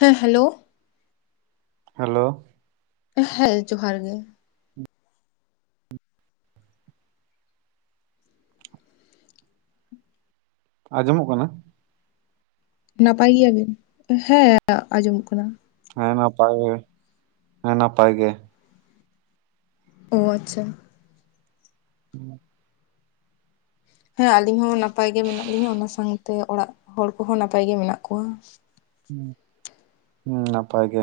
ᱦᱮᱸ hello. Hello. ᱦᱮᱸ ᱡᱚᱦᱟᱨ ᱜᱮ᱾ ᱟᱸᱡᱚᱢᱚᱜ ᱠᱟᱱᱟ? ᱱᱟᱯᱟᱭ ᱜᱮᱭᱟᱵᱤᱱ ᱦᱮᱸ ᱟᱸᱡᱚᱢᱚᱜ ᱠᱟᱱᱟ᱾ ᱦᱮᱸ ᱱᱟᱯᱟᱭ ᱜᱮ ᱦᱮᱸ ᱱᱟᱯᱟᱭ ᱜᱮ᱾ ᱚ ᱟᱪᱪᱷᱟ᱾ ᱦᱮᱸ᱾ ᱦᱮᱸ ᱟᱞᱤᱧ ᱦᱚᱸ ᱱᱟᱯᱟᱭ ᱜᱮ ᱢᱮᱱᱟᱜ ᱞᱤᱧᱟ ᱚᱱᱟ ᱥᱟᱝᱛᱮ ᱚᱲᱟᱜ ᱦᱚᱲ ᱠᱚᱦᱚᱸ ᱱᱟᱯᱟᱭ ᱜᱮ ᱢᱮᱱᱟᱜ ᱠᱚᱣᱟ᱾ ᱦᱩᱸ ᱱᱟᱯᱟᱭ ᱜᱮ᱾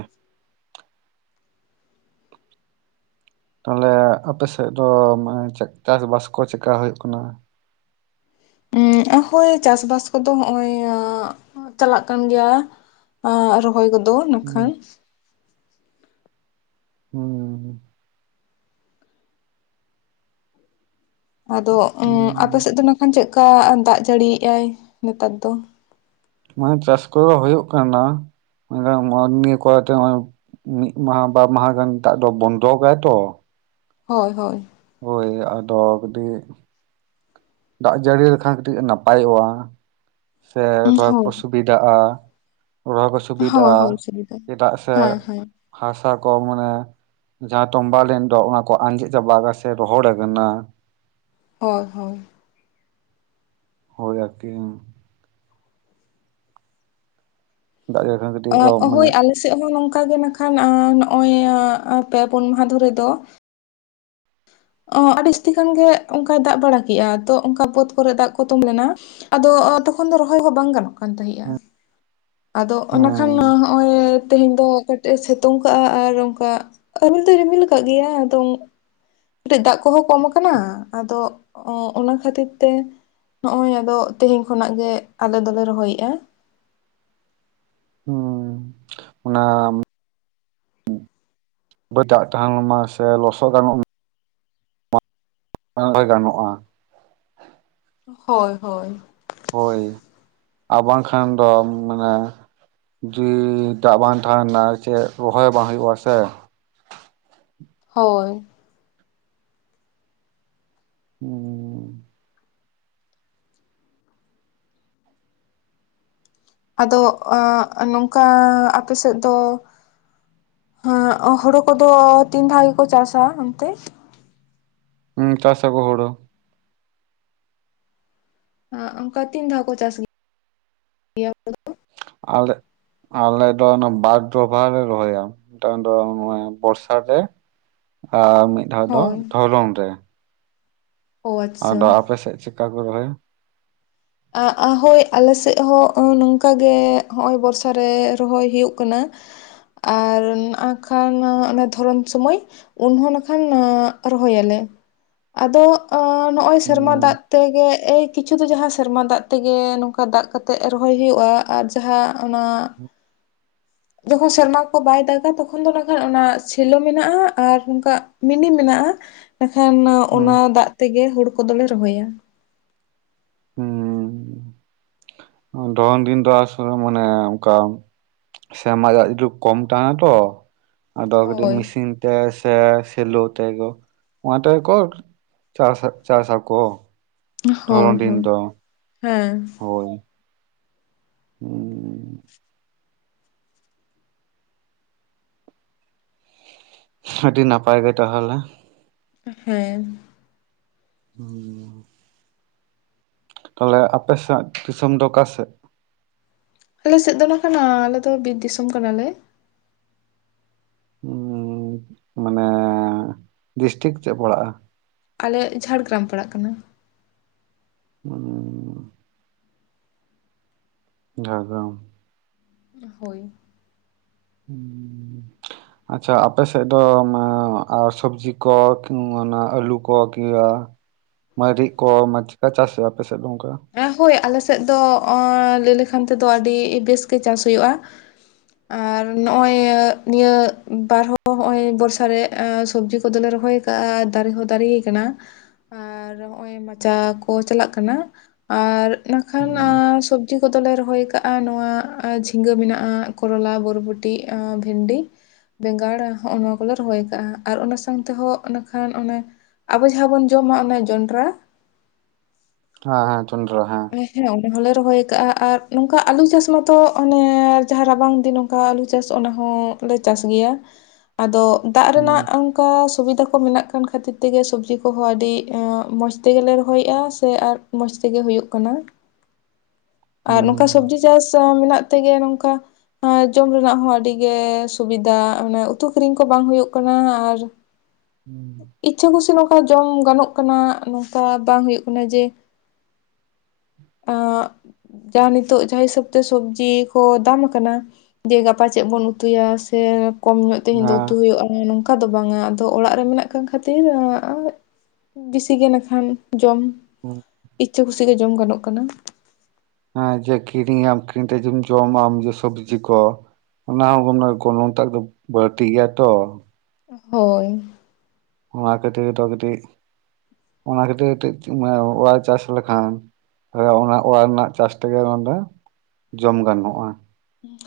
ᱛᱟᱦᱚᱞᱮ ᱟᱯᱮ ᱥᱮᱫ ᱫᱚ ᱢᱟᱱᱮ ᱪᱮᱫ ᱪᱟᱥᱵᱟᱥ ᱠᱚ ᱪᱮᱠᱟ ᱦᱩᱭᱩᱜ ᱠᱟᱱᱟ? ᱦᱳᱭ ᱪᱟᱥᱵᱟᱥ ᱠᱚᱫᱚ ᱦᱚᱸᱜ-ᱚᱭ ᱪᱟᱞᱟᱜ ᱠᱟᱱ ᱜᱮᱭᱟ᱾ ᱟ ᱨᱚᱦᱚᱭ ᱠᱚᱫᱚ ᱱᱟᱜ ᱠᱷᱟᱱ᱾ ᱦᱩᱸ᱾ ᱟᱫᱚ ᱟᱯᱮ ᱥᱮᱫ ᱫᱚ ᱱᱟᱜ ᱠᱷᱟᱱ ᱪᱮᱫᱠᱟᱭ ᱫᱟᱜ ᱡᱟᱹᱲᱤᱭᱮᱜ-ᱟᱭ ᱱᱮᱛᱟᱨ ᱫᱚ ᱢᱟᱱᱮ ᱪᱟᱥ ᱠᱚᱫᱚ ᱦᱩᱭᱩᱜ ᱠᱟᱱᱟ᱾ ᱢᱮᱱᱠᱷᱟᱱ ᱱᱚᱜ ᱱᱤᱭᱟᱹ ᱠᱚᱨᱮᱛᱮ ᱱᱚᱜ-ᱚᱭ ᱢᱤᱫ ᱢᱟᱦᱟ ᱵᱟᱨ ᱢᱟᱦᱟ ᱜᱟᱱ ᱫᱟᱜ ᱫᱚ ᱵᱚᱱᱰᱚ ᱜᱮᱭᱟ ᱛᱚ᱾ ᱦᱳᱭ ᱦᱳᱭ᱾ ᱦᱳᱭ ᱟᱫᱚ ᱠᱟᱹᱴᱤᱡ ᱫᱟᱜ ᱡᱟᱹᱲᱤ ᱞᱮᱠᱷᱟᱱ ᱠᱟᱹᱴᱤᱡ ᱱᱟᱯᱟᱭᱚᱜᱼᱟ ᱥᱮ ᱨᱚᱦᱚᱭ ᱦᱳᱭ ᱠᱚ ᱥᱩᱵ ᱥᱩᱵᱤᱫᱷᱜᱼᱟ ᱨᱚᱦᱚᱭ ᱠᱚ ᱦᱳᱭ ᱥᱩᱵᱤᱫᱷᱜᱼᱟ ᱦᱳᱭ ᱥᱩᱵᱤᱫᱟ ᱪᱮᱫᱟᱜ ᱥᱮ ᱦᱮᱸ ᱦᱮᱸ ᱦᱟᱥᱟ ᱠᱚ ᱢᱟᱱᱮ ᱡᱟᱦᱟᱸ ᱛᱚᱢᱵᱟ ᱞᱮᱱ ᱰᱚ ᱚᱱᱟ ᱠᱚ ᱟᱸᱡᱮᱫ ᱪᱟᱵᱟᱜᱼᱟ ᱥᱮ ᱨᱚᱦᱚᱲ ᱟᱠᱟᱱᱟ᱾ ᱦᱳᱭ ᱦᱳᱭ᱾ ᱦᱩᱭ ᱟᱨᱠᱤ ᱫᱟᱜ ᱡᱟᱹᱲᱤ ᱠᱷᱟᱱ ᱠᱟᱹᱴᱤᱡ ᱠᱚ ᱚ ᱦᱳᱭ ᱢᱟᱱᱮ ᱟᱞᱮ ᱥᱮᱫ ᱦᱚᱸ ᱱᱚᱝᱠᱟ ᱜᱮ ᱱᱟᱠᱷᱟᱱ ᱮ ᱱᱚᱜᱼᱚᱭ ᱮ ᱯᱮ ᱯᱩᱱ ᱢᱟᱦᱟ ᱫᱷᱚᱨᱮ ᱫᱚ ᱚ ᱟᱹᱰᱤ ᱡᱟᱹᱥᱛᱤ ᱠᱷᱟᱱ ᱜᱮ ᱚᱱᱠᱟᱭ ᱫᱟᱜ ᱵᱟᱲᱟ ᱠᱮᱼᱟ ᱛᱚ ᱚᱱᱠᱟ ᱵᱟᱹᱫ ᱠᱚᱨᱮᱜ ᱫᱟᱜ ᱠᱚ ᱛᱚᱢᱵᱟ ᱞᱮᱱᱟ ᱟᱫᱚ ᱚ ᱛᱚᱠᱷᱚᱱ ᱫᱚ ᱨᱚᱦᱚᱭ ᱦᱚᱸ ᱵᱟᱝ ᱜᱟᱱᱚᱜ ᱠᱟᱱ ᱛᱟᱦᱮᱸᱼᱟ᱾ ᱟᱫᱚ ᱚᱱᱟ ᱠᱷᱟᱱ ᱦᱩᱸ ᱦᱚᱸᱜᱼᱚᱭ ᱛᱮᱦᱮᱧ ᱫᱚ ᱠᱟᱹᱴᱤᱡᱼᱮ ᱥᱮᱛᱳᱝ ᱠᱟᱜᱼᱟ ᱟᱨ ᱚᱱᱠᱟ [unintelligible] ᱨᱤᱢᱤᱞ ᱟᱠᱟᱫ ᱜᱮᱭᱟ, ᱟᱫᱚ ᱠᱟᱹᱴᱤᱡ ᱫᱟᱜ ᱠᱚᱦᱚᱸ ᱠᱚᱢ ᱠᱟᱱᱟ, ᱟᱫᱚ ᱚ ᱚᱱᱟ ᱠᱷᱟᱹᱛᱤᱨ ᱛᱮ ᱱᱚᱜ-ᱚᱭ ᱟᱫᱚ ᱛᱤᱦᱤᱧ ᱠᱷᱚᱱᱟᱜ ᱜᱮ, ᱟᱞᱮ ᱫᱚᱞᱮ ᱨᱚᱦᱚᱭᱮᱫᱼᱟ᱾ ᱦᱩᱸ, ᱚᱱᱟ ᱵᱟᱹᱫ ᱫᱟᱜ ᱴᱟᱝ ᱢᱟ ᱥᱮ ᱞᱚᱥᱚᱫ ᱜᱟᱱᱚᱜ [unintelligible] ᱜᱟᱱᱚᱜᱼᱟ᱾ ᱦᱳᱭ ᱦᱳᱭ᱾ ᱦᱳᱭ, ᱟᱨ ᱵᱟᱝᱠᱷᱟᱱ ᱫᱚ ᱢᱟᱱᱮ ᱡᱩᱣᱤ ᱫᱟᱜ ᱵᱟᱝ ᱛᱟᱦᱮᱱᱟ ᱪᱮᱫ ᱨᱚᱦᱚᱭ ᱵᱟᱝ ᱦᱩᱭᱩᱜᱼᱟ ᱥᱮ? ᱦᱳᱭ᱾ ᱦᱩᱸ᱾ ᱟᱫᱚ ᱮ ᱱᱚᱝᱠᱟᱻ ᱟᱯᱮ ᱥᱮᱫ ᱫᱚ ᱦᱮᱸ ᱦᱳᱲᱳ ᱠᱚᱫᱚ ᱛᱤᱱ ᱫᱷᱟᱣ ᱜᱮᱠᱚ ᱪᱟᱥᱟ ᱚᱱᱛᱮ? ᱦᱩᱸ ᱪᱟᱥ ᱟᱠᱚ ᱦᱳᱲᱳ᱾ ᱮ ᱚᱱᱠᱟ ᱛᱤᱱ ᱫᱷᱟᱣ ᱠᱚ ᱪᱟᱥ ᱜᱮ ᱜᱮᱭᱟ ᱚᱱᱛᱮ ᱫᱚ? ᱟᱞᱮ ᱟᱞᱮ ᱫᱚ ᱚᱱᱟ ᱵᱟᱨ ᱫᱚᱵᱷᱟ ᱞᱮ ᱨᱚᱦᱚᱭᱟ ᱢᱤᱫᱴᱟᱝ ᱫᱚ ᱦᱚᱸ-ᱚᱭ ᱵᱚᱨᱥᱟ ᱨᱮ ᱟᱨ ᱢᱤᱫ ᱫᱷᱟᱣ ᱫᱚ ᱦᱳᱭ ᱫᱷᱚᱨᱚᱱ ᱨᱮ᱾ ᱚ ᱟᱰᱚ ᱟᱪᱪᱷᱟ ᱟᱯᱮ ᱥᱮᱫ ᱪᱮᱫᱠᱟ ᱠᱚ ᱨᱚᱦᱚᱭᱟ? ᱮ ᱦᱳᱭ ᱟᱞᱮ ᱥᱮᱫ ᱦᱚᱸ ᱱᱚᱝᱠᱟ ᱜᱮ ᱦᱚᱸᱜᱼᱚᱭ ᱵᱚᱨᱥᱟ ᱨᱮ ᱨᱚᱦᱚᱭ ᱦᱩᱭᱩᱜ ᱠᱟᱱᱟ᱾ ᱟᱨ ᱱᱟᱜ ᱠᱷᱟᱱ ᱚᱱᱮ ᱫᱷᱚᱨᱚᱱ ᱥᱚᱢᱚᱭ᱾ ᱩᱱᱦᱚᱸ ᱱᱟᱠᱷᱟᱱ ᱨᱚᱦᱚᱭᱟᱞᱮ ᱟᱫᱚ ᱚ ᱱᱚᱜ-ᱚᱭ ᱥᱮᱨᱢᱟ ᱦᱩᱸ ᱫᱟᱜ ᱛᱮᱜᱮ ᱮᱭ ᱠᱤᱪᱷᱩ ᱫᱚ ᱡᱟᱦᱟᱸ ᱥᱮᱨᱢᱟ ᱫᱟᱜ ᱛᱮᱜᱮ ᱱᱚᱝᱠᱟ ᱫᱟᱜ ᱠᱟᱛᱮᱫ ᱨᱚᱦᱚᱭ ᱦᱩᱭᱩᱜᱼᱟ ᱟᱨ ᱡᱟᱦᱟᱸ ᱚᱱᱟ ᱡᱚᱠᱷᱚᱱ ᱥᱮᱨᱢᱟ ᱠᱚ ᱵᱟᱭ ᱫᱟᱜᱟ ᱛᱚᱠᱷᱚᱱ ᱫᱚ ᱱᱟᱜ ᱠᱷᱟᱱ ᱚᱱᱟ ᱥᱮᱞᱳ ᱢᱮᱱᱟᱜᱼᱟ ᱟᱨ ᱱᱚᱝᱠᱟ ᱢᱤᱱᱤ ᱢᱮᱱᱟᱜᱼᱟ, ᱮᱱᱠᱷᱟᱱ ᱚᱱᱟ ᱦᱩᱸ ᱫᱟᱜ ᱛᱮᱜᱮ ᱦᱳᱲᱳ ᱠᱚᱫᱚ ᱞᱮ ᱨᱚᱦᱚᱭᱟ᱾ ᱫᱷᱚᱨᱚᱱ ᱫᱤᱱ ᱫᱚ ᱟᱥᱚᱞᱮ ᱢᱟᱱᱮ ᱚᱱᱠᱟ ᱥᱮᱨᱢᱟ ᱫᱟᱜ ᱡᱩ‌ ᱠᱚᱢ ᱛᱟᱦᱮᱱᱟ ᱛᱚ ᱟᱫᱚ ᱠᱟᱹᱴᱤᱡ ᱦᱳᱭ ᱢᱤᱥᱤᱱ ᱛᱮ ᱥᱮ ᱥᱮᱞᱳ ᱛᱮ ᱜᱚ ᱚᱱᱟᱛᱮ ᱜᱮ ᱠᱚ ᱪᱟᱥᱟ ᱪᱟᱥ ᱟᱠᱚ ᱦᱳᱭ ᱫᱷᱚᱨᱚᱱ ᱫᱤᱱ ᱦᱳᱭ ᱫᱚ, ᱦᱮᱸ ᱦᱳᱭ᱾ ᱦᱩᱸ᱾ ᱟᱹᱰᱤ ᱱᱟᱯᱟᱭ ᱜᱮ ᱴᱟᱦᱚᱞᱮ᱾ ᱦᱮᱸ᱾ [unintelligible] ᱛᱟᱞᱦᱮ ᱟᱯᱮ ᱥᱮᱫ ᱫᱤᱥᱚᱢ ᱫᱚ ᱚᱠᱟ ᱥᱮᱫ? ᱟᱞᱮ ᱥᱮᱫ ᱫᱚ ᱱᱟᱠᱷᱟᱱ ᱟ ᱟᱞᱮᱫᱚ ᱵᱤᱨ ᱫᱤᱥᱚᱢ ᱠᱟᱱᱟ ᱞᱮ᱾ ᱦᱩᱸ ᱢᱟᱱᱮᱻ ᱰᱤᱥᱴᱤᱠ ᱪᱮᱫ ᱯᱟᱲᱟᱜᱼᱟ? ᱟᱞᱮᱭᱟᱜ ᱡᱷᱟᱲᱜᱨᱟᱢ ᱯᱟᱲᱟᱜ ᱠᱟᱱᱟ᱾ [inaudible] ᱡᱷᱟᱲᱜᱨᱟᱢ᱾ ᱦᱳᱭ᱾ [unintelligible] ᱟᱪᱪᱷᱟ ᱟᱯᱮ ᱥᱮᱫ ᱫᱚ ᱢᱟ ᱟᱨ ᱥᱚᱵᱽᱡᱤ ᱠᱚ ᱠᱤ ᱚᱱᱟ ᱟᱹᱞᱩ ᱠᱚ ᱠᱤ ᱟ ᱢᱟᱹᱨᱤᱪ ᱠᱚ ᱢᱟ ᱪᱮᱠᱟ ᱪᱟᱥ ᱦᱳᱭᱳᱜ-ᱟ ᱟᱯᱮᱥᱮᱫ ᱫᱚ ᱚᱱᱠᱟ? ᱦᱳᱭ ᱟᱞᱮ ᱥᱮᱫ ᱫᱚ ᱞᱟᱹᱭ ᱞᱮᱠᱷᱟᱱ ᱛᱮᱫᱚ ᱟᱹᱰᱤ ᱵᱮᱥ ᱜᱮ ᱪᱟᱥ ᱦᱩᱭᱩᱜᱼᱟ᱾ ᱟᱨ ᱱᱚᱜᱼᱚᱭ ᱱᱤᱭᱟᱹ ᱵᱟᱨᱦᱚᱸ ᱱᱚᱜᱼᱚᱭ ᱵᱚᱨᱥᱟ ᱨᱮ ᱥᱚᱵᱡᱤ ᱠᱚᱫᱚᱞᱮ ᱨᱚᱦᱚᱭ ᱫᱟᱨᱮ ᱦᱚᱸ ᱫᱟᱨᱮᱭ ᱠᱟᱱᱟ ᱟᱨ ᱱᱚᱜᱼᱚᱭ ᱢᱟᱪᱟ ᱠᱚ ᱪᱟᱞᱟᱜ ᱠᱟᱱᱟ, ᱟᱨ ᱱᱟᱠᱷᱟᱱ ᱦᱩᱸ ᱥᱚᱵ ᱡᱤ ᱠᱚᱫᱚᱞᱮ ᱨᱚᱦᱚᱭ ᱠᱟᱜᱼᱟ ᱱᱚᱣᱟ ᱡᱷᱤᱸᱜᱟᱹ ᱢᱮᱱᱟᱜᱼᱟ ᱠᱚᱨᱚᱞᱟ ᱵᱚᱨᱵᱚᱴᱤ ᱵᱷᱮᱱᱰᱤ, ᱵᱮᱸᱜᱟᱲᱟ ᱦᱚᱸᱜᱼ ᱱᱚᱣᱟ ᱠᱚᱞᱮ ᱨᱚᱦᱚᱭ ᱠᱟᱜᱼᱟ ᱟᱨ ᱚᱱᱟ ᱥᱟᱶ ᱛᱮᱦᱚᱸ ᱚᱱᱟ ᱠᱷᱟᱱ ᱚᱱᱮᱼ- ᱟᱵᱚ ᱡᱟᱦᱟᱸ ᱵᱚᱱ ᱡᱚᱢᱟ ᱚᱱᱟ ᱡᱚᱱᱰᱨᱟ, ᱦᱮᱸ ᱦᱮᱸ ᱡᱚᱱᱰᱨᱟ ᱦᱮᱸ᱾ ᱦᱮᱸ ᱚᱰᱮ ᱦᱚᱞᱮ ᱨᱚᱦᱚᱭ ᱠᱟᱜᱼᱟ ᱟᱨ ᱱᱚᱝᱠᱟ ᱟᱞᱩ ᱪᱟᱥ ᱢᱟᱛᱚ ᱚᱱᱮ ᱡᱟᱦᱟᱸ ᱨᱟᱵᱟᱝ ᱫᱤᱱ ᱠᱟ ᱟᱹᱞᱩ ᱪᱟᱥ ᱚᱱᱟ ᱦᱚᱸ ᱞᱮ ᱪᱟᱥ ᱜᱮᱭᱟ ᱟᱫᱚ ᱫᱟᱜ ᱨᱮᱱᱟᱜ ᱦᱩᱸ ᱚᱱ ᱠᱟ ᱥᱩᱵᱤᱫᱷᱟ ᱠᱚ ᱢᱮᱱᱟᱜ ᱠᱷᱟᱱ ᱠᱷᱟᱹᱛᱤᱨ ᱛᱮᱜᱮ ᱥᱚᱵᱡᱤ ᱠᱚᱦᱚᱸ ᱟᱹᱰᱤ ᱢᱚᱸᱡᱽ ᱛᱮᱜᱮᱞᱮ ᱨᱚᱦᱚᱭᱮᱜᱼᱟ ᱥᱮ ᱟᱨ ᱢᱚᱡᱽ ᱛᱮᱜᱮ ᱦᱩᱭᱩᱜ ᱠᱟᱱᱟ ᱟᱨ ᱦᱩᱸ ᱦᱩᱸ ᱱᱚᱝ ᱠᱟ ᱥᱚᱵᱽᱡᱤ ᱪᱟᱥ ᱢᱮᱱᱟᱜ ᱛᱮᱜᱮ ᱱᱚᱝᱠᱟ ᱟᱨ ᱡᱚᱢ ᱨᱮᱱᱟᱜ ᱦᱚᱸ ᱟᱹᱰᱤ ᱜᱮ ᱥᱩᱵᱤᱫᱷᱟ ᱢᱟᱱᱮ ᱩᱛᱩ ᱠᱤᱨᱤᱧ ᱠᱚ ᱵᱟᱝ ᱦᱩᱭᱩᱜ ᱠᱟᱱᱟ ᱟᱨ [inaudible] ᱤᱪᱪᱷᱟᱹ ᱠᱩᱥᱤ ᱱᱚᱝᱠᱟ ᱡᱚᱢ ᱜᱟᱱᱚᱜ ᱠᱟᱱᱟ ᱱᱚᱝᱠᱟ ᱵᱟᱝ ᱦᱩᱭᱩᱜ ᱠᱟᱱᱟ ᱡᱮ ᱮ ᱡᱟᱦᱟᱸ ᱱᱤᱛᱚᱜ ᱡᱟᱦᱟᱸ ᱦᱤᱥᱟᱹᱵ ᱛᱮ ᱥᱚᱵᱡᱤ ᱠᱚ ᱫᱟᱢ ᱟᱠᱟᱱᱟ᱾ ᱡᱮ ᱜᱟᱯᱟ ᱪᱮᱫ ᱵᱚᱱ ᱩᱛᱩᱭᱟ ᱥᱮ ᱠᱚᱢ ᱧᱚᱜ ᱛᱮᱦᱮᱧ ᱫᱚ ᱦᱮᱸ ᱩᱛᱩ ᱦᱩᱭᱩᱜᱼᱟ ᱱᱚᱝ ᱠᱟ ᱫᱚ ᱵᱟᱝᱟ ᱟᱫᱚ ᱚᱲᱟᱜ ᱨᱮ ᱢᱮᱱᱟᱜ ᱠᱟᱱ ᱠᱷᱟᱹᱛᱤᱨ ᱵᱤᱥᱤᱜᱮ ᱱᱟᱠᱷᱟᱱ ᱡᱚᱢ᱾ ᱦᱮᱸ ᱤᱪᱷᱟ. ᱠᱩᱥᱤ ᱜᱮ ᱡᱚᱢ ᱜᱟᱱᱚᱜ ᱠᱟᱱᱟ᱾ ᱦᱮᱸ ᱡᱮ ᱠᱤᱨᱤᱧ ᱟᱢ ᱠᱤᱨᱤᱧ ᱠᱟᱛᱮ ᱡᱚᱢ ᱟᱢ ᱡᱮ ᱥᱚᱵᱡᱤ ᱠᱚ᱾ ᱚᱱᱟ ᱦᱚᱸ ᱜᱚᱱᱚᱝ ᱴᱟᱜ ᱫᱚ ᱵᱟᱹᱲᱛᱤ ᱜᱮᱭᱟ ᱛᱚ᱾ ᱦᱳᱭ ᱚᱱᱟ ᱠᱷᱟᱹᱛᱤᱨ ᱫᱚ ᱠᱟᱹᱴᱤᱡ ᱚᱱᱟ ᱠᱷᱟᱹᱛᱤᱨ ᱠᱟᱹᱴᱤᱡ ᱚᱲᱟᱭ ᱪᱟᱥ ᱞᱮᱠᱷᱟᱱ ᱚᱱᱟ ᱚᱲᱟᱜ ᱨᱮᱱᱟᱜ ᱪᱟᱥ ᱛᱮᱜᱮ ᱱᱚᱰᱮ ᱡᱚᱢ ᱜᱟᱱᱚᱜᱼᱟ᱾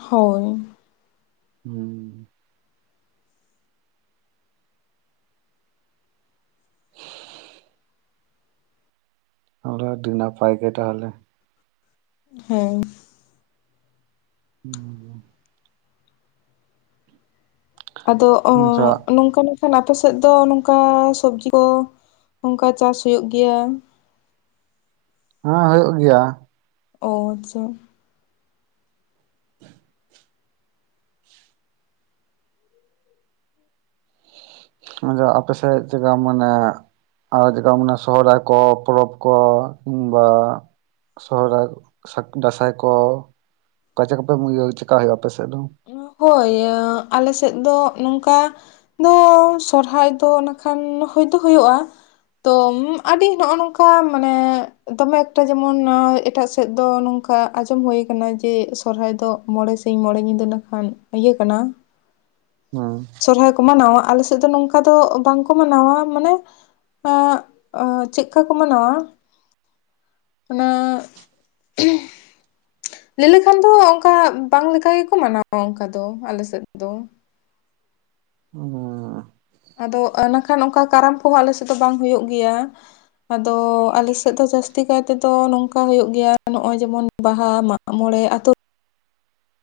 ᱦᱳᱭ ᱦᱩᱸ [inaudible] ᱚᱱᱰᱮ ᱟᱹᱰᱤ ᱱᱟᱯᱟᱭ ᱜᱮ ᱛᱟᱦᱚᱞᱮ᱾ ᱦᱮᱸ ᱦᱮᱸ ᱟᱫᱚ ᱚ ᱱᱚᱝᱠᱟᱱᱟᱜ, ᱠᱷᱟᱱ ᱟᱯᱮ ᱥᱮᱫ ᱫᱚ ᱱᱚᱝᱠᱟ ᱥᱚᱵᱡᱤ ᱠᱚ ᱱᱚᱝᱠᱟ ᱪᱟᱥ ᱦᱩᱭᱩᱜ ᱜᱮᱭᱟ᱾ ᱦᱮᱸ ᱦᱩᱭᱩᱜ ᱜᱮᱭᱟ᱾ ᱚ ᱟᱪᱪᱷᱟ᱾ [inaudible] ᱟᱫᱚ ᱟᱯᱮ ᱥᱮᱫ ᱛᱮᱫᱚ ᱢᱟᱱᱮ ᱟᱨ ᱪᱮᱠᱟ ᱚᱱᱟ ᱥᱚᱦᱚᱨᱟᱭ ᱠᱚ ᱯᱚᱨᱚᱵᱽ ᱠᱚ ᱠᱤᱝ ᱵᱟ ᱥᱚᱦᱨᱟᱭ ᱥᱟᱠ ᱫᱟᱸᱥᱟᱭ ᱠᱚ ᱠᱟ ᱪᱮ ᱠᱚᱯᱮ ᱤᱭᱟᱹ ᱪᱮᱠᱟ ᱦᱩᱭᱩᱜᱼᱟ ᱟᱯᱮ ᱥᱮᱫ ᱫᱚ? ᱦᱳᱭ ᱟᱞᱮ ᱥᱮᱫ ᱫᱚ ᱱᱚᱝᱠᱟ ᱫᱚ ᱥᱚᱨᱦᱟᱭ ᱫᱚ ᱚᱱᱟᱠᱷᱟᱱ ᱦᱚᱭ ᱫᱚ ᱦᱩᱭᱩᱜᱼᱟ, ᱛᱚ ᱟᱹᱰᱤ ᱱᱚᱜᱼᱚ ᱱᱚᱝᱠᱟ ᱢᱟᱱᱮ ᱫᱚᱢᱮ ᱮᱠᱴᱟ ᱡᱮᱢᱚᱱ ᱮᱴᱟᱜ ᱥᱮᱫ ᱫᱚ ᱱᱚᱝᱠᱟ ᱟᱸᱡᱚᱢ ᱦᱩᱭ ᱟᱠᱟᱱᱟ ᱡᱮ ᱥᱚᱨᱦᱟᱭ ᱫᱚ ᱢᱚᱬᱮ ᱥᱤᱧ ᱢᱚᱬᱮ ᱧᱤᱫᱟᱹ ᱞᱮᱠᱷᱟᱱ ᱤᱭᱟᱹ ᱠᱟᱱᱟ ᱦᱩᱸ ᱥᱚᱨᱦᱟᱭ ᱠᱚ ᱢᱟᱱᱟᱣᱟ ᱟᱞᱮ ᱥᱮᱫ ᱫᱚ ᱱᱚᱝᱠᱟ ᱫᱚ ᱵᱟᱝᱠᱚ ᱢᱟᱱᱟᱣᱟ ᱢᱟᱱᱮ [unintelligible] ᱪᱮᱜᱠᱟ ᱠᱚ ᱢᱟᱱᱟᱣᱟ ᱚᱱᱟ ᱞᱟᱹᱭ ᱞᱮᱠᱷᱟᱱ ᱫᱚ ᱚᱱᱠᱟ, ᱵᱟᱝ ᱞᱮᱠᱟ ᱜᱮᱠᱚ ᱢᱟᱱᱟᱣᱟ ᱚᱱᱠᱟ ᱫᱚ ᱟᱞᱮ ᱥᱮᱫ ᱫᱚ ᱾ [unintelligible] ᱟᱫᱚ ᱱᱟᱠᱷᱟᱱ ᱚᱱᱠᱟ ᱠᱟᱨᱟᱢ ᱠᱚᱦᱚᱸ ᱟᱞᱮ ᱥᱮᱫ ᱫᱚ ᱵᱟᱝ ᱦᱳᱭᱳᱜ ᱜᱮᱭᱟ ᱾ ᱟᱫᱚ ᱟᱞᱮ ᱥᱮᱫ ᱫᱚ ᱡᱟᱹᱥᱛᱤ ᱠᱟᱭᱛᱮ ᱫᱚ ᱱᱚᱝᱠᱟ ᱦᱳᱭᱳᱜ ᱜᱮᱭᱟ, ᱱᱚᱜᱼᱚᱭ ᱡᱮᱢᱚᱱ ᱵᱟᱦᱟ ᱢᱟᱜ ᱢᱚᱬᱮᱸ ᱟᱛᱳ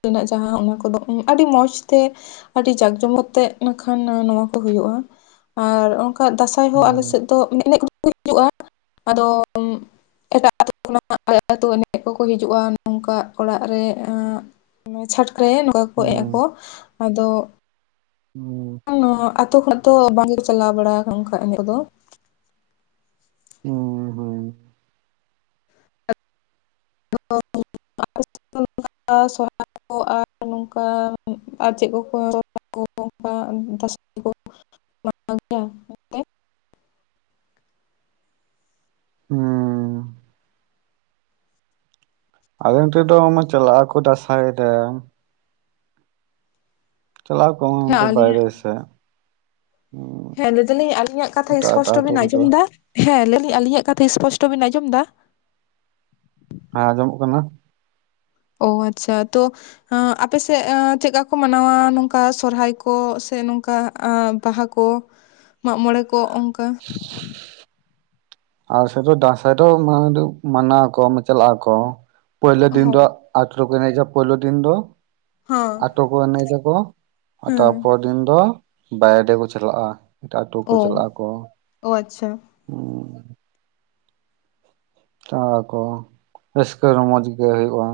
ᱨᱮᱱᱟᱜ ᱡᱟᱦᱟᱸ ᱚᱱᱟ ᱠᱚᱫᱚ ᱟᱹᱰᱤ ᱢᱚᱡᱽ ᱛᱮ ᱟᱹᱰᱤ ᱡᱟᱠ ᱡᱚᱢᱚᱠ ᱛᱮᱜ ᱱᱟᱠᱷᱟᱱ ᱱᱚᱣᱟ ᱠᱚ ᱦᱳᱭᱳᱜᱼᱟ ᱾ ᱟᱨ ᱚᱱᱠᱟ ᱫᱟᱥᱟᱭ ᱦᱚᱸ ᱟᱞᱮ ᱦᱩᱸ ᱥᱮᱫ ᱫᱚ [unintelligible] ᱦᱳᱭᱳᱜᱼᱟ ᱟᱫᱚ ᱮᱴᱟᱜ ᱟᱹᱛᱩ ᱠᱷᱚᱱᱟᱜ ᱟᱞᱮ ᱟᱹᱛᱩ ᱮᱱᱮᱡ ᱠᱚᱠᱚ ᱦᱤᱡᱩᱜᱼᱟ ᱱᱚᱝᱠᱟ ᱚᱲᱟᱜ ᱨᱮ ᱪᱷᱟᱴᱠ ᱨᱮ ᱱᱚᱝᱠᱟ ᱠᱚ [unintelligible] ᱟᱠᱚᱣᱟ ᱟᱫᱚ ᱦᱩᱸ᱾ ᱟᱛᱳ ᱠᱷᱚᱱᱟᱜ ᱫᱚ ᱵᱟᱝᱞᱮ ᱪᱟᱞᱟᱣ ᱵᱟᱲᱟ ᱠᱟ‌ᱱᱟ ᱚᱝᱠᱟ ᱮᱱᱮᱜ ᱫᱚ ᱾ ᱦᱩᱸ ᱦᱩᱸ [unintelligible] ᱟᱨ ᱱᱚᱝᱠᱟ ᱟᱨ ᱪᱮᱜ ᱠᱚ ᱠᱚ [unintelligible] [unintelligible] ᱦᱩᱸ ᱟᱞᱮ ᱚᱱᱛᱮ ᱫᱚ ᱢᱟ ᱪᱟᱞᱟᱜᱼᱟ ᱠᱚ ᱫᱟᱥᱟᱭ ᱨᱮ ᱾ ᱪᱮᱞᱟ ᱠᱚᱦᱚ ᱦᱮᱸ ᱚᱰᱮ ᱟᱹᱞᱤᱧᱟᱜ ᱵᱟᱭᱨᱮ ᱥᱮᱜ ᱾ ᱦᱮᱸ ᱞᱟᱹᱭ ᱫᱟᱹᱞᱤᱧ ᱟᱞᱤᱧᱟᱜ ᱠᱟᱛᱷᱟ ᱮᱴᱟᱜ ᱮᱴᱟᱜ ᱤᱥᱯᱚᱥᱴᱚ ᱟᱛᱳ ᱵᱮᱱ ᱠᱚ ᱟᱸᱡᱚᱢ ᱪᱟᱞᱟᱜᱼᱟ ᱫᱟ? ᱦᱮᱸ [unintelligible] ᱟᱞᱤᱧᱟᱜ ᱠᱟᱛᱷᱟ ᱤᱥᱯᱚᱥᱴᱚ ᱵᱤᱱ ᱟᱸᱡᱚᱢ ᱫᱟ? ᱦᱮᱸ ᱟᱸᱡᱚᱢᱚᱜ ᱠᱟᱱᱟ ᱾ ᱚ ᱟᱪᱪᱷᱟ ᱛᱚ ᱟᱯᱮ ᱥᱮᱜ ᱪᱮᱜᱠᱟ ᱠᱚ ᱢᱟᱱᱟᱣᱟ ᱱᱚᱝᱠᱟ ᱥᱚᱨᱦᱟᱭ ᱠᱚ, ᱥᱮ ᱱᱚᱝᱠᱟ ᱵᱟᱦᱟ ᱠᱚ? [inaudible] ᱢᱟᱜ ᱢᱚᱬᱮᱸ ᱠᱚ ᱚᱱᱠᱟ ᱾ ᱟᱞᱮ ᱥᱮᱜ ᱫᱚ ᱰᱟᱥᱟᱭ ᱰᱚ, [unintelligible] ᱪᱟᱞᱟᱜᱼᱟᱠᱚ ᱯᱳᱭᱞᱳ ᱫᱤᱱ ᱦᱳᱭ᱾ ᱫᱚ ᱟᱴᱳ ᱨᱮ ᱠᱚ ᱮᱱᱮᱡᱟ ᱯᱳᱭᱞᱳ ᱰᱤᱱ ᱰᱚ ᱦᱚᱸ ᱟᱴᱳ ᱠᱚ ᱮᱱᱮᱡᱟᱠᱚ ᱦᱮᱸ ᱛᱟᱨ ᱯᱚᱨ ᱰᱤᱱ ᱰᱚ ᱵᱟᱭᱰᱮᱠᱚ ᱪᱟᱞᱟᱜᱼᱟ, ᱮᱴᱟᱜ ᱟᱴᱳ ᱠᱚ ᱪᱟᱞᱟᱜᱼᱟ ᱠᱚ᱾ ᱳ ᱟᱪᱪᱷᱟ ᱾ [inaudible] ᱪᱟᱠᱚ ᱨᱟᱹᱥᱠᱟᱹ ᱨᱚᱢᱚᱡᱽ ᱜᱮ ᱦᱳᱭᱳᱜᱼᱟ᱾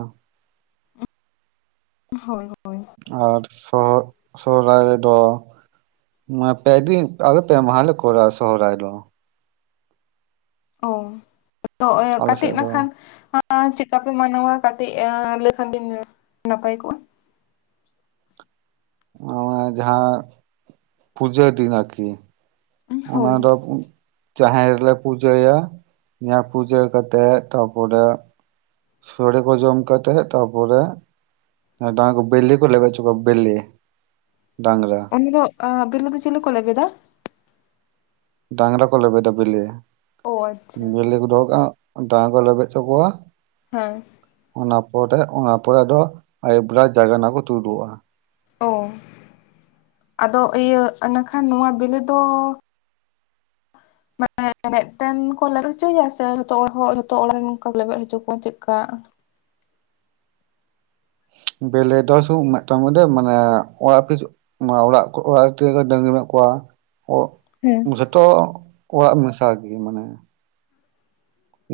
ᱦᱳᱭ ᱦᱳᱭ ᱾ ᱟᱨ ᱥᱚᱦ-ᱥᱚᱦᱨᱟᱭ ᱨᱮᱰᱚ ᱢᱟ ᱯᱮ ᱰᱤᱱ ᱟᱞᱮ ᱯᱮ ᱢᱟᱦᱟᱸᱞᱮ ᱠᱚᱨᱟᱣ ᱥᱚᱦᱚᱨᱟᱭ ᱰᱚ ᱾ ᱚ [unintelligible] ᱟᱞᱮ ᱠᱟᱴᱤᱡ ᱥᱮᱫ ᱫᱚ ᱱᱟᱠᱷᱟᱱ ᱪᱮᱜ ᱠᱟᱯᱮ ᱢᱟᱱᱟᱣᱟ? ᱠᱟᱹᱴᱤᱡ ᱞᱟᱹᱭ ᱠᱷᱟᱱ ᱵᱤᱱ ᱱᱟᱯᱟᱭ ᱠᱚᱜᱼᱟ ᱾ ᱚ ᱡᱟᱦᱟᱸ ᱯᱩᱡᱟᱹ ᱫᱤᱱ ᱟᱨᱠᱤ ᱚᱱᱟ ᱦᱳᱭ ᱰᱚ ᱡᱟᱦᱮᱨ ᱨᱮᱞᱮ ᱯᱩᱡᱟᱹᱭᱟ, ᱯᱩᱡᱟᱹ ᱠᱟᱛᱮᱜ ᱛᱟᱯᱚᱨᱮ ᱥᱳᱲᱮ ᱠᱚ ᱡᱚᱢ ᱠᱟᱛᱮᱜ ᱛᱟᱯᱚᱨᱮ ᱰᱟᱸᱠᱚ ᱵᱮᱞᱮ ᱠᱚ ᱞᱮᱵᱮᱜ ᱪᱚ ᱠᱚᱣᱟ ᱵᱮᱞᱮ ᱰᱟᱝᱜᱽᱨᱟ ᱾ [unintelligible] ᱵᱮᱞᱮ ᱫᱚ ᱪᱤᱞᱤ ᱠᱚ ᱞᱮᱵᱮᱫᱟ? ᱰᱟᱝᱜᱽᱨᱟ ᱠᱚ ᱞᱮᱵᱮᱰᱟ ᱵᱮᱞᱤ, ᱚ ᱟᱪᱪᱷᱟ ᱵᱮᱞᱮ ᱠᱚ ᱰᱚᱦᱚ ᱠᱟᱜᱼᱟ ᱰᱟᱝ ᱠᱚ ᱞᱮᱵᱮᱜ ᱪᱚ ᱠᱚᱣᱟ ᱦᱮᱸ ᱾ ᱚᱱᱟ ᱯᱚᱨᱮ, ᱚᱱᱟ ᱯᱚᱨᱮ ᱟᱫᱚ ᱦᱟᱸᱜ ᱟᱹᱭᱩᱵ ᱵᱮᱨᱟ ᱡᱟᱜᱟᱱᱟ ᱠᱚ ᱛᱩᱫᱩᱜᱼᱟ ᱾ ᱚ ᱟᱫᱚ ᱤᱭᱟᱹ, ᱤᱱᱟᱹᱠᱷᱟᱱ ᱱᱚᱣᱟ ᱵᱮᱞᱮ ᱫᱚ [inaudible] ᱢᱮᱜᱴᱮᱱ ᱠᱚ ᱞᱮᱵᱮᱜ ᱦᱚᱪᱚᱭᱟ ᱥᱮ ᱡᱷᱚᱛᱚ ᱡᱷᱚᱛᱚ ᱚᱲᱟᱜ ᱨᱮᱱ ᱠᱚ ᱞᱮᱵᱮᱫ ᱦᱚᱪᱚ ᱠᱚᱣᱟ ᱪᱮᱜᱠᱟ? ᱵᱮᱞᱮ ᱫᱚ ᱥᱩᱜ ᱢᱤᱜᱴᱮᱱ [unintelligible] ᱢᱟᱱᱮ ᱚᱲᱟᱜ ᱠᱤᱪᱷᱩ ᱚᱱᱟ ᱚᱲᱟᱜ-ᱠᱚ ᱚᱲᱟᱜ ᱨᱮ ᱛᱤᱱᱟᱹᱜ ᱜᱟᱱ ᱰᱟᱹᱝᱨᱤ ᱢᱮᱱᱟᱜ ᱠᱚᱣᱟ ᱚ ᱦᱮᱸ ᱡᱷᱚᱛᱚ ᱚᱲᱟᱜ ᱢᱮᱥᱟ ᱜᱮ ᱢᱟᱱᱮ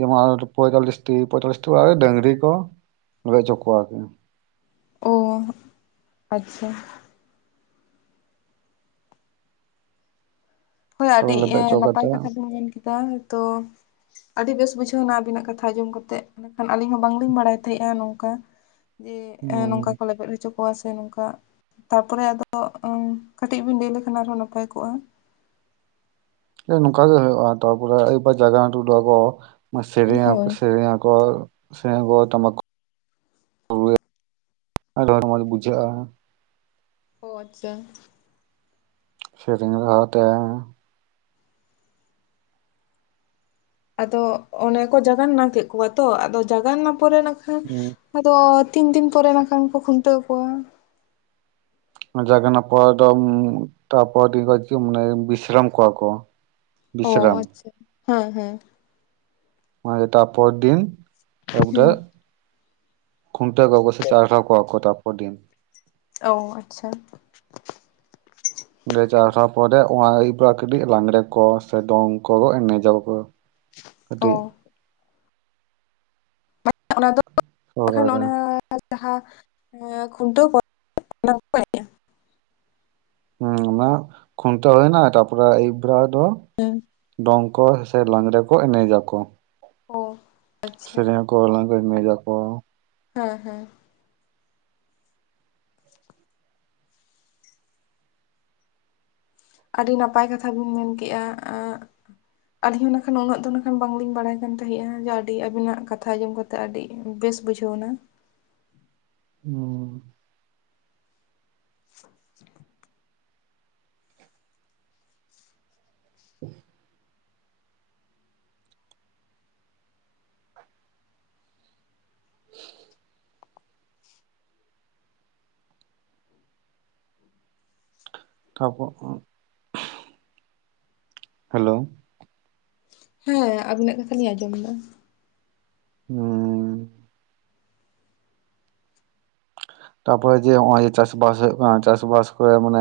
ᱡᱮᱢᱚᱱ ᱯᱚᱸᱭᱛᱟᱞᱞᱤᱥᱴᱤ ᱯᱚᱸᱭᱛᱟᱞᱞᱤᱥᱴᱤ ᱚᱲᱟᱜ ᱨᱮ ᱰᱟᱹᱝᱨᱤ ᱠᱚ [unintelligible] ᱚᱪᱚ ᱠᱚᱣᱟ ᱠᱚ ᱟᱨᱠᱤ ᱾ ᱚᱻ ᱟᱪᱪᱷᱟ ᱾ ᱦᱳᱭ ᱛᱚᱵᱮ ᱟᱹᱰᱤᱜ ᱞᱮᱵᱮᱫ ᱦᱚᱪᱚ ᱱᱟᱯᱟᱭ ᱠᱟᱛᱮ ᱠᱟᱛᱷᱟ ᱜᱮᱢ ᱢᱮᱱ ᱠᱮᱫᱟ ᱛᱚ ᱟᱹᱰᱤ ᱵᱮᱥ ᱵᱩᱡᱷᱟᱹᱣᱱᱟ ᱟᱹᱵᱤᱱᱟᱜ ᱠᱟᱛᱷᱟ ᱟᱸᱡᱚᱢ ᱠᱟᱛᱮᱜ ᱢᱮᱱᱠᱷᱟᱱ ᱟᱹᱞᱤᱧ ᱦᱚᱸ ᱵᱟᱝᱞᱤᱧ ᱵᱟᱲᱟᱭ ᱛᱟᱦᱮᱸᱜᱼᱟ ᱱᱚᱝᱠᱟ ᱾ ᱡᱮ ᱮᱸ ᱱᱚᱝᱠᱟ ᱠᱚ ᱦᱩᱸ ᱞᱮᱵᱮᱫᱽ ᱦᱚᱪᱚ ᱠᱚᱣᱟ ᱥᱮ ᱱᱚᱝᱠᱟ ᱛᱟᱯᱚᱨᱮ ᱟᱫᱚ ᱟᱹᱻ ᱠᱟᱹᱴᱤᱡ ᱵᱤᱱ ᱞᱟᱹᱭ ᱞᱮᱠᱷᱟᱱ ᱟᱨᱦᱚᱸ ᱱᱟᱯᱟᱭ ᱠᱚᱜᱼᱟ ᱾ ᱡᱮ ᱱᱚᱝᱠᱟ ᱜᱮ ᱦᱩᱭᱩᱜᱼᱟ ᱛᱟᱨᱯᱚᱨᱮ ᱟᱹᱭᱩᱵ ᱵᱮᱲᱟ ᱡᱟᱜᱟᱣᱟᱱ ᱚᱰᱚᱠᱚᱜᱼᱟᱠᱚ ᱾ ᱢᱟ ᱥᱮᱨᱮᱧ ᱟᱠᱚ ᱦᱳᱭ ᱥᱮᱨᱮᱧ ᱟᱠᱚ ᱾ ᱥᱮ ᱜᱚ ᱴᱟᱢᱟᱠ [inaudible] ᱨᱩ [inaudible] ᱟᱹᱰᱤ ᱢᱚᱡᱽ ᱵᱩᱡᱷᱟᱹᱜᱼᱟ ᱾ ᱚ ᱟᱪᱪᱷᱟ ᱾ ᱥᱮᱨᱮᱧ ᱨᱟᱦᱟ ᱛᱮ ᱾ ᱟᱫᱚ ᱚᱱᱮ ᱠᱚ ᱡᱟᱜᱟᱱᱱᱟ ᱠᱮᱜ ᱠᱚᱣᱟ ᱛᱚ ᱟᱫᱚ ᱡᱟᱜᱟᱱᱱᱟ ᱯᱚᱨᱮ ᱤᱱᱟᱹ ᱠᱷᱟᱱ ᱟᱫᱚ ᱛᱤᱱ ᱫᱤᱱ ᱯᱚᱨᱮ ᱱᱟᱠᱷᱟᱱ ᱠᱚ ᱠᱷᱩᱱᱴᱟᱹᱣ ᱠᱚᱣᱟ? ᱡᱟᱜᱟᱱᱟ ᱯᱚᱨ ᱫᱚ ᱛᱟᱨᱯᱚᱨ ᱫᱤᱱ ᱠᱷᱚᱡ ᱢᱟᱱᱮ ᱵᱤᱥᱨᱟᱢ ᱠᱚᱣᱟ ᱠᱚ ᱾ ᱚ ᱟᱪᱪᱷᱟ ᱦᱮᱸ ᱦᱮᱸ ᱾ ᱚᱱᱟ ᱜᱮ ᱛᱟᱨᱯᱚᱨ ᱫᱤᱱ ᱦᱮᱸ ᱛᱟᱯᱚᱨᱮᱜ ᱠᱷᱩᱱᱴᱟᱹᱣ ᱠᱚᱣᱟ ᱠᱚ ᱥᱮ ᱪᱟᱨᱦᱟᱣ ᱠᱚᱣᱟ ᱠᱚ ᱛᱟᱨᱯᱚᱨ ᱫᱤᱱ ᱾ ᱚ ᱟᱪᱪᱷᱟ ᱾ ᱚᱸᱰᱮ ᱪᱟᱨᱦᱟᱣ ᱯᱚᱨᱮ ᱚᱱᱟ ᱟᱹᱭᱩᱵ ᱵᱮᱲᱟ ᱠᱟᱹᱴᱤᱡ ᱞᱟᱝᱜᱽᱲᱮ ᱠᱚ ᱥᱮ ᱫᱚᱝ ᱠᱚ ᱮᱱᱮᱡ ᱟᱠᱚ ᱾ ᱚᱻ ᱚᱱᱟ ᱫᱚ [inaudible] ᱥᱚᱦᱨᱟᱭ ᱵᱟᱠᱷᱟᱱ ᱨᱮ ᱚᱱᱟ ᱟᱨ ᱡᱟᱦᱟᱸ ᱠᱷᱩᱱᱴᱟᱹᱣ [inaudible] ᱦᱩᱸ ᱚᱱᱟ ᱠᱷᱩᱱᱴᱟᱹᱣ ᱦᱩᱭᱮᱱᱟ ᱛᱟᱯᱚᱨᱮ ᱟᱭᱩᱵ ᱵᱮᱲᱟ ᱫᱚ ᱦᱮᱸ ᱾ ᱫᱚᱝ ᱠᱚ ᱥᱮ ᱞᱟᱜᱽᱲᱮ ᱠᱚ ᱮᱱᱮᱡ ᱟᱠᱚ ᱾ ᱚᱻ ᱟᱪᱪᱷᱟ ᱾ ᱠᱚ ᱞᱟᱝᱲᱮ ᱮᱱᱮᱡ ᱟᱠᱚ ᱾ ᱦᱮᱸ ᱦᱮᱸ ᱾ ᱟᱹᱰᱤ ᱱᱟᱯᱟᱭ ᱠᱟᱛᱷᱟ ᱵᱤᱱ ᱢᱮᱱ ᱠᱮᱜᱼᱟ ᱟᱹᱻ ᱟᱹᱞᱤᱧ ᱦᱚᱸ ᱱᱟᱹᱠᱷᱟᱱ ᱩᱱᱟᱹᱜ ᱫᱚ ᱱᱟᱹᱠᱷᱟᱱ ᱵᱟᱝᱞᱤᱧ ᱵᱟᱲᱟᱭ ᱠᱟᱱ ᱛᱟᱦᱮᱸᱜ-ᱟ ᱡᱮ ᱟᱹᱰᱤ ᱟᱹᱵᱤᱱᱟᱜ ᱠᱟᱛᱷᱟ ᱟᱸᱡᱚᱢ ᱠᱟᱛ ᱛᱮ ᱟᱹᱰᱤ ᱵᱮᱥ ᱵᱩᱡᱷᱟᱹᱣ ᱮᱱᱟ ᱾ ᱦᱚᱸ ᱾ [inaudible] [inaudible] [inaudible] [unintelligible] ᱦᱮᱞᱳ ᱦᱮᱸ ᱟᱵᱤᱱᱟᱜ ᱠᱟᱛᱷᱟ ᱞᱤᱧ ᱟᱸᱡᱚᱢᱫᱟ᱾ ᱦᱩᱸ᱾ ᱛᱟᱯᱚᱨᱮ ᱡᱮ ᱱᱚᱜ ᱚᱭ ᱡᱮ ᱪᱟᱥ ᱵᱟᱥ ᱦᱳᱭᱳᱜ ᱠᱟᱱᱟ ᱪᱟᱥᱵᱟᱥ ᱠᱚᱨᱮ ᱢᱟᱱᱮ